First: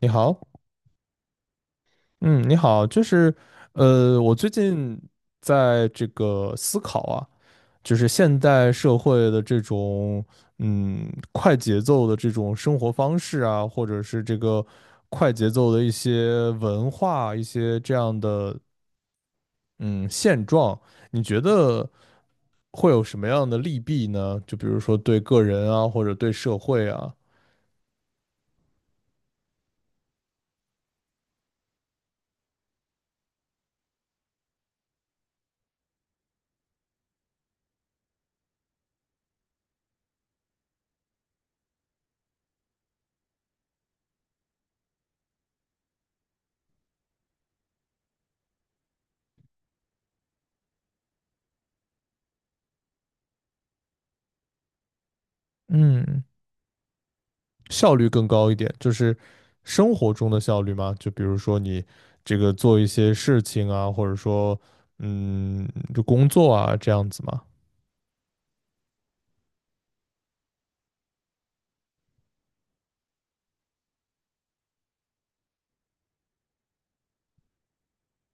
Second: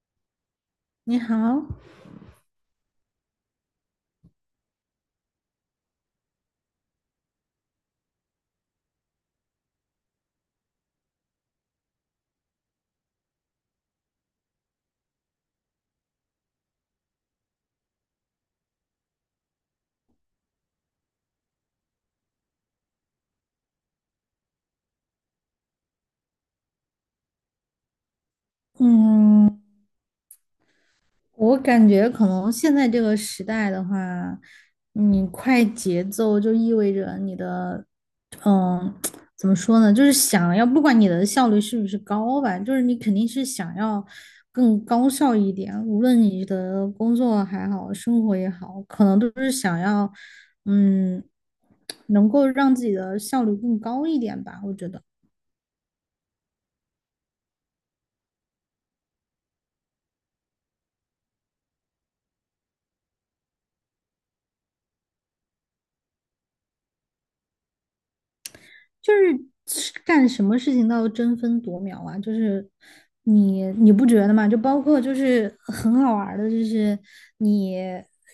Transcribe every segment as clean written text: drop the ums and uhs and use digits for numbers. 你好，你好。嗯，你好，就是，我最近在这个思考啊，就是现代社会的这种，快节奏的这种生活方式啊，或者是这个快节奏的一些文化，一些这样的，嗯，现状，你觉得会有什么样的利弊呢？就比如说对个人啊，或者对社会啊。嗯，我感觉可能现在这个时代的话，你快节奏就意味着你的，嗯，怎么说呢？就是想要，不管你的效率是不是高吧，就是你肯定是想要更高效一点，无论你的工作还好，生活也好，可能都是想要，嗯，能够让自己的效率更高一点吧，我觉得。嗯。效率更高一点，就是生活中的效率嘛。就比如说你这个做一些事情啊，或者说嗯，就工作啊这样子嘛。就是干什么事情都要争分夺秒啊，就是你不觉得吗？就包括就是很好玩的，就是你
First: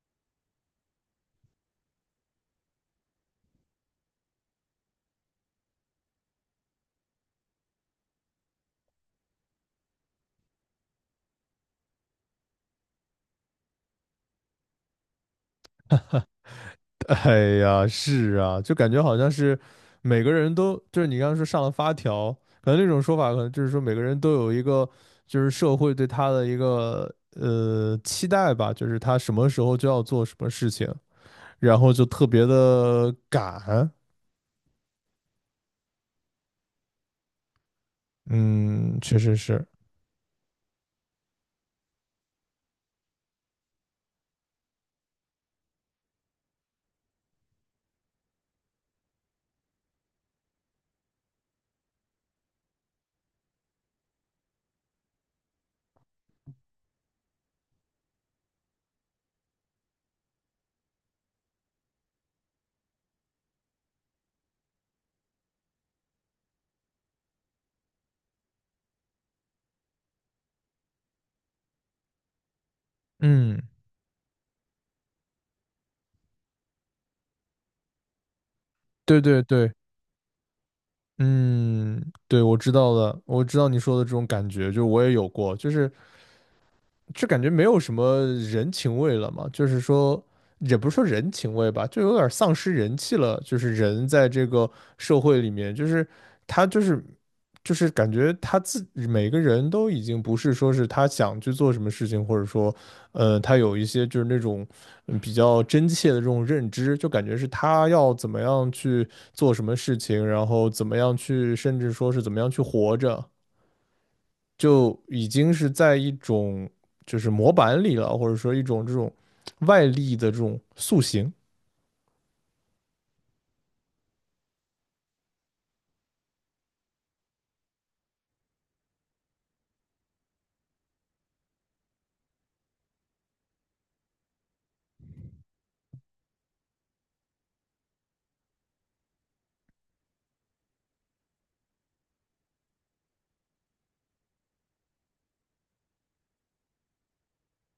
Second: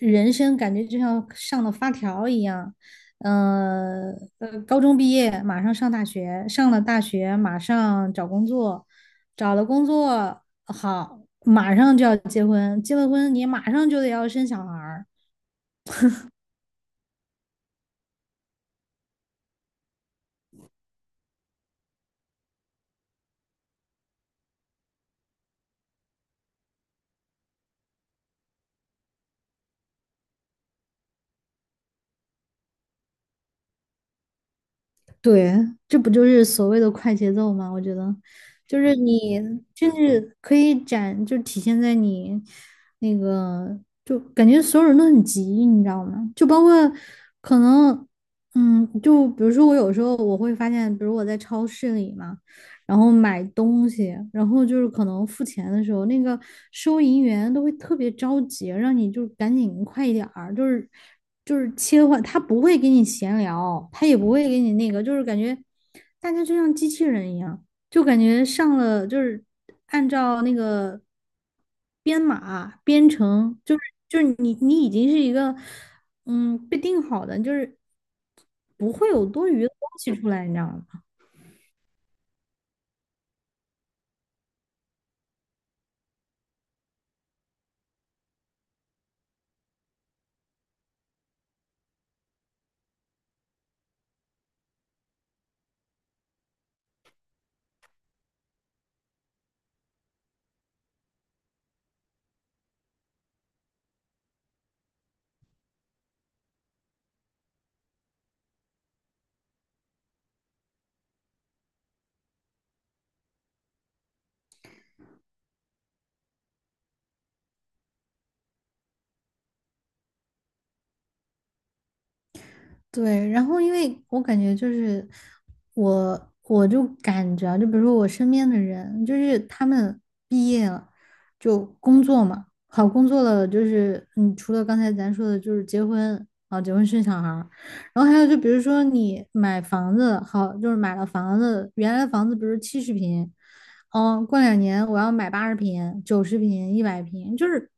人生感觉就像上了发条一样，呃高中毕业马上上大学，上了大学马上找工作，找了工作好，马上就要结婚，结了婚你马上就得要生小孩儿。哎呀，是啊，就感觉好像是每个人都就是你刚刚说上了发条，可能那种说法可能就是说每个人都有一个就是社会对他的一个期待吧，就是他什么时候就要做什么事情，然后就特别的赶。对，这不就是所谓的快节奏吗？我觉得，就是嗯，确实你是。甚至可以展，就体现在你那个，就感觉所有人都很急，你知道吗？就包括可能，就比如说我有时候我会发现，比如我在超市里嘛。然后买东西，然后就是可能付钱的时候，那个收银员都会特别着急，让你就是赶紧快一点儿，就是切换，他不会给你闲聊，他也不会给你那个，就是感觉大家就像机器人一样，就感觉上了就是按照那个编码编嗯，程，就是你已经是一个被定好的，就是不会对有对多余的对。东西出来，你知道吗？嗯，对，我知道的，我知道你说的这种感觉，就是我也有过，就是，就感觉没有什么人情味了嘛，就是说，也不是说人情味吧，就有点丧失人气了。就是人在这个社会里面，就是他就是感觉每个人都已经不是说是他想去做什么事情，或者说，他有一些就是那种比较真切的这种认知，就感觉是他要怎么样去做什么事情，然后怎么样去，甚至说是怎么样去活着。就已经是在一种就是模板里了，或者说一种这种外力的这种塑形。对，然后因为我感觉就是我就感觉啊，就比如说我身边的人，就是他们毕业了就工作嘛，好工作了，就是除了刚才咱说的，就是结婚啊，结婚生小孩儿然后还有就比如说你买房子，好，就是买了房子，原来房子比如70平，哦，过2年我要买80平、90平、100平，就是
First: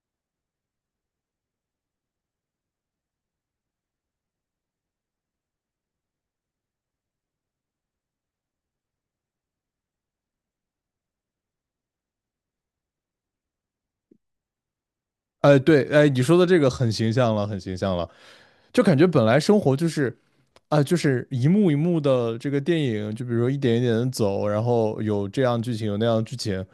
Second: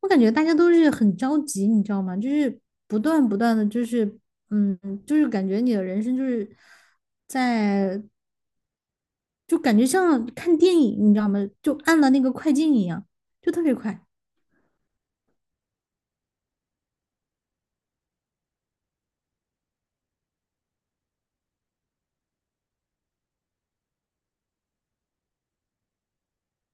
我感觉大家都是很着急，你知道吗？就是不断不断的，就是嗯，就是感觉你的人生就是在，就感觉像看电影，你知道吗？就按了那个快进一样，就特别快。哎，对，哎，你说的这个很形象了，很形象了，就感觉本来生活就是。啊，就是一幕一幕的这个电影，就比如说一点一点的走，然后有这样剧情，有那样剧情，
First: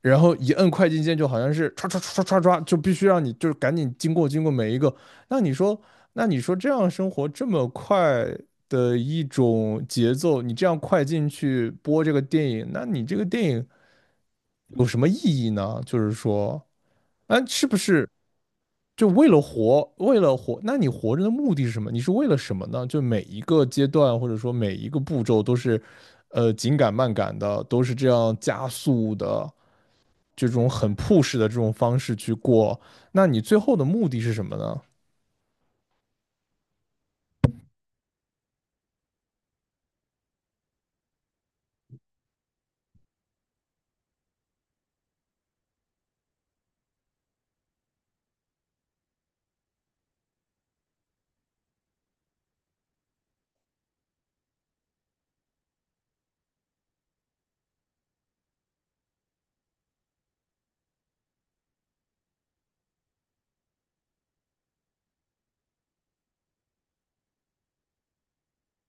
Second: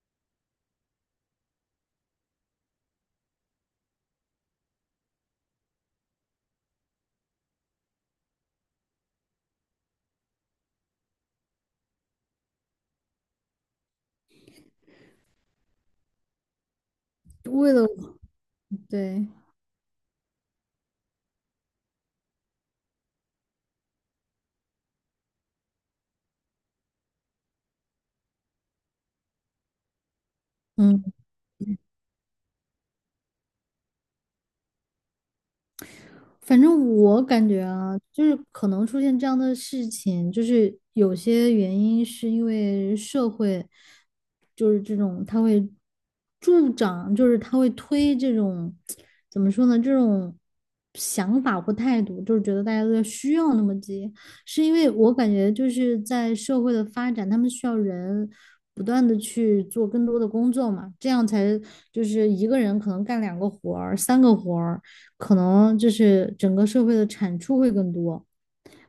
然后一摁快进键就好像是唰唰唰唰唰唰，就必须让你就是赶紧经过每一个。那你说，那你说这样生活这么快的一种节奏，你这样快进去播这个电影，那你这个电影有什么意义呢？就是说，啊，是为不了，是就对，为了活，为了活？那你活着的目的是什么？你是为了什么呢？就每一个阶段或者说每一个步骤都是，紧赶慢赶的，都是这样加速的。这种很 嗯。push 的这种方式去过，那你最后的目的是什么呢？反正我感觉啊，就是可能出现这样的事情，就是有些原因是因为社会，就是这种它会助长，就是他会推这种，怎么说呢，这种想法或态度，就是觉得大家都在需要那么急，是因为我感觉就是在社会的发展，他们需要人。不断的去做更多的工作嘛，这样才就是一个人可能干2个活儿、3个活儿，可能就是整个社会的产出会更多。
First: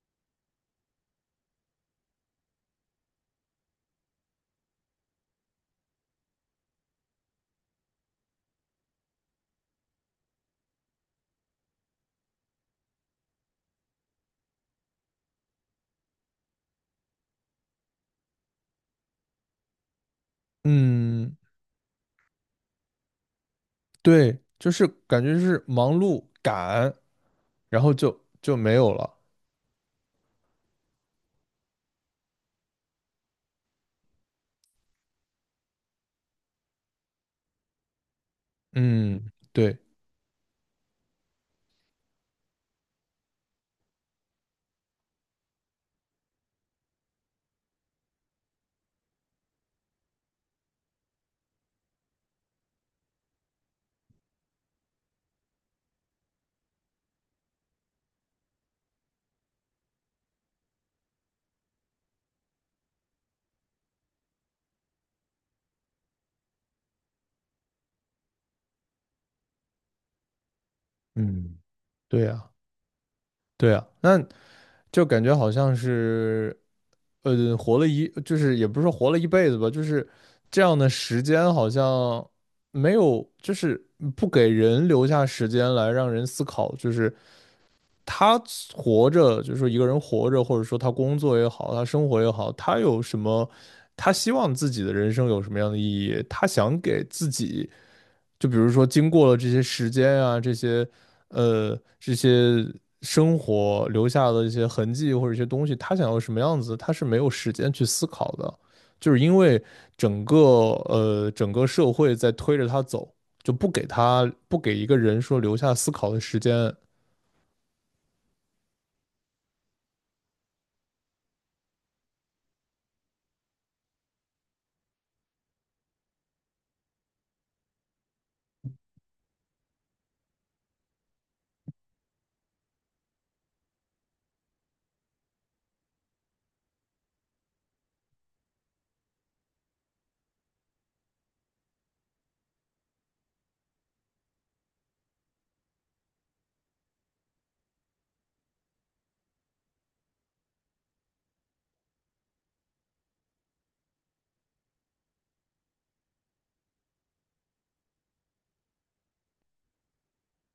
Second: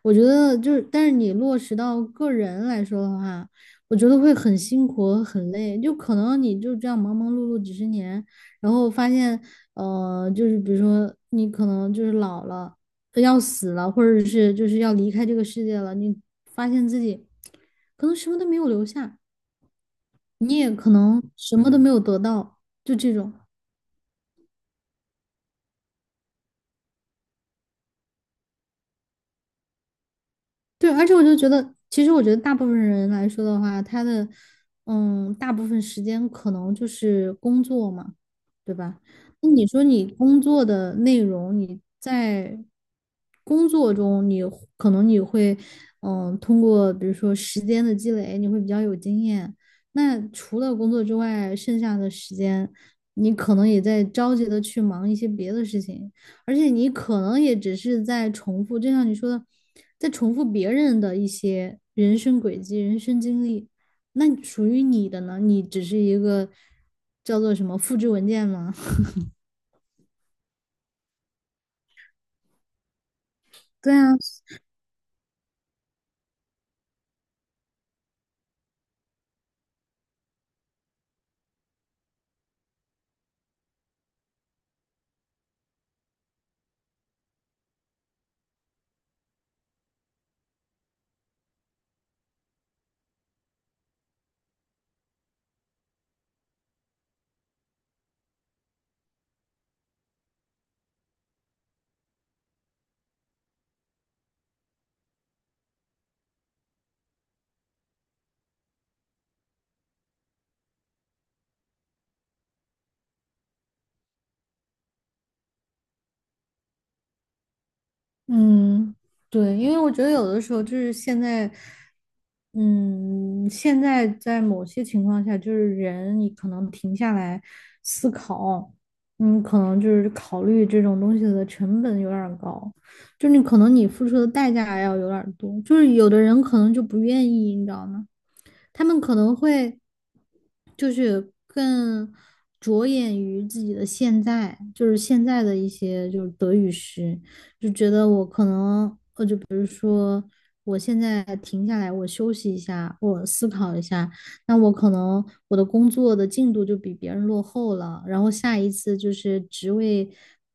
我觉得就是，但是你落实到个人来说的话，我觉得会很辛苦和很累。就可能你就这样忙忙碌碌几十年，然后发现，就是比如说你可能就是老了，要死了，或者是就是要离开这个世界了，你发现自己可能什么都没有留下，你也可能嗯，什么都没有得到，就这种。对，就是感觉是忙碌赶，然后就没有了。对，而且我就觉得，其实我觉得大部分人来说的话，他的大部分时间可能就是工作嘛，对吧？嗯，那你对，说你工作的内容，你在工作中你，可能你会通过比如说时间的积累，你会比较有经验。那除了工作之外，剩下的时间，你可能也在着急的去忙一些别的事情。而且你可能也只是在重复，就像你说的，在重复别人的一些人生轨迹、人生经历。那属于你的呢？你只是一个叫做什么复制文件吗？嗯，对呀，对呀，对啊，那就感觉好像是，呃，活了一，就是也不是说活了一辈子吧，就是这样的时间好像没有，就是不给人留下时间来让人思考，就是他活着，就是说一个人活着，或者说他工作也好，他生活也好，他有什么，他希望自己的人生有什么样的意义？他想给自己，就比如说经过了这些时间啊，这些生活留下的一些痕迹或者一些东西，他想要什么样子，他是没有时间去思考的，就是因为整个整个社会在推着他走，就不给一个人说留下思考的时间。嗯，对，因为我觉得有的时候就是现在，嗯，现在在某些情况下，就是人你可能停下来思考，可能就是考虑这种东西的成本有点儿高。就是你可能你付出的代价要有点多，就是有的人可能就不愿意，你知道吗？他们可能会就是更着眼于自己的现在，就是现在的一些就是得与失，就觉得我可能就比如说我现在停下来，我休息一下，我思考一下，那我可能我的工作的进度就比别人落后了，然后下一次就是职位。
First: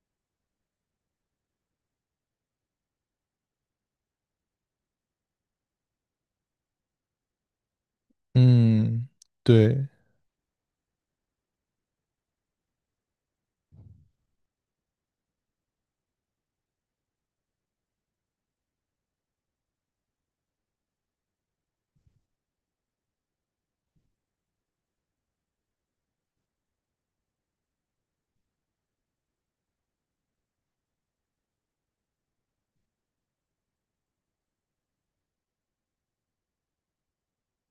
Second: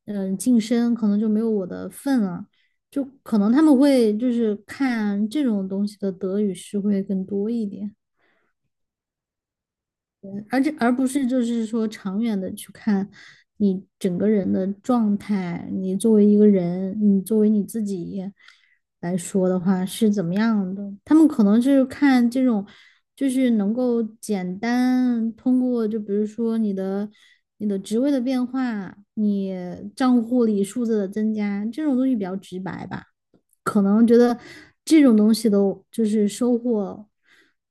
晋升可能就没有我的份了，就可能他们会就是看这种东西的得与失会更多一点，嗯，对，而且而不是就是说长远的去看你整个人的状态，你作为一个人，你作为你自己来说的话是怎么样的？他们可能是看这种，就是能够简单通过，就比如说你的职位的变化，你账户里数字的增加，这种东西比较直白吧。可能觉得这种东西的，就是收获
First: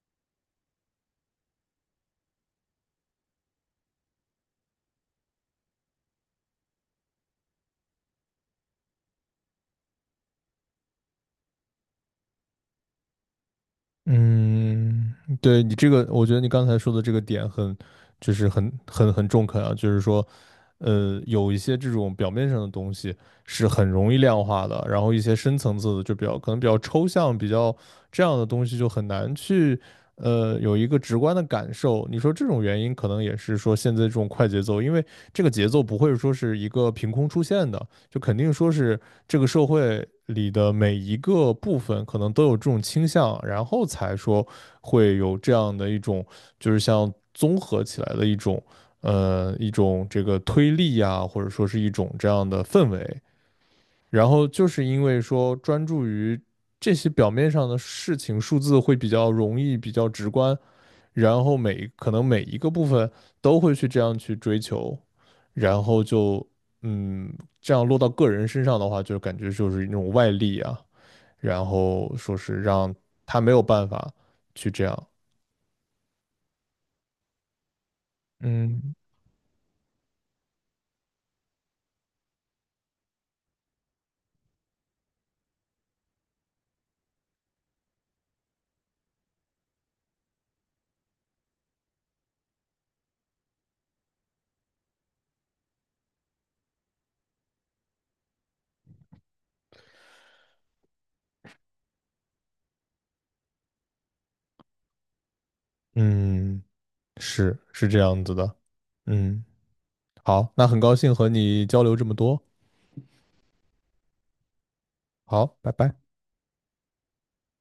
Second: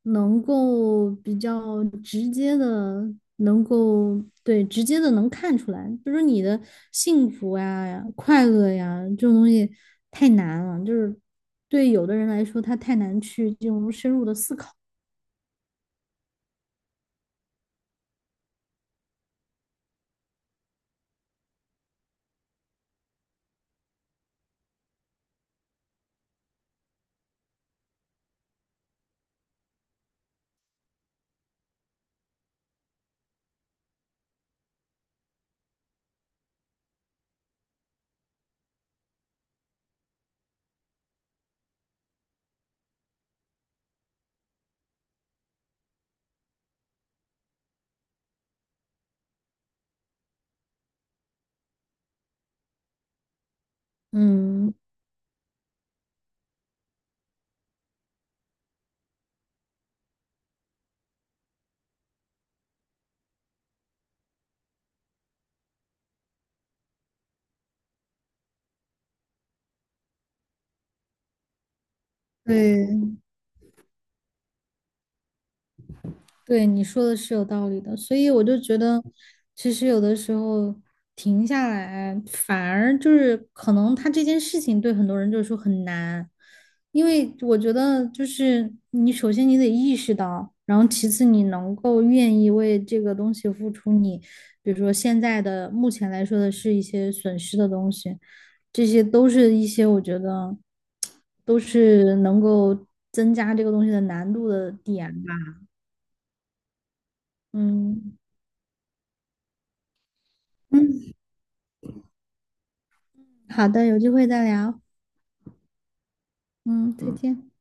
能够比较直接的，能够对直接的能看出来，比如说你的幸福呀、快乐呀这种东西太难了，就是对有的人来说，他太难去这种深入的思考。嗯，对你这个，我觉得你刚才说的这个点就是很中肯啊，就是说，有一些这种表面上的东西是很容易量化的，然后一些深层次的就比较可能比较抽象，比较这样的东西就很难去，有一个直观的感受。你说这种原因可能也是说现在这种快节奏，因为这个节奏不会说是一个凭空出现的。就肯定说是这个社会里的每一个部分可能都有这种倾向，然后才说会有这样的一种，就是像综合起来的一种，一种这个推力呀，或者说是一种这样的氛围。然后就嗯，是因为说专注于这些表面上的事情，数字会比较容易，比较直观，然后可能每一个部分都会去这样去追求，然后就嗯，这样落到个人身上的话，就感觉就是一种外力啊，然后说是让对。他没有办法去这样，对，你说的是有道理的，所以我就觉嗯得，其实有的时候停下来，反而就是可能他这件事情对很多人就是说很难，因为我觉得就是你首先你得意识到，然后其次你能够愿意为这个东西付出你，比如说现在的目前来说的是一些损失的东西，这些都是一些我觉得都是能够增加这个东西的难度的点吧，嗯，是是这嗯。样子的，嗯，好，那很高嗯，兴和你交流这么多，好的，有机会再聊。好，拜拜。嗯，再见。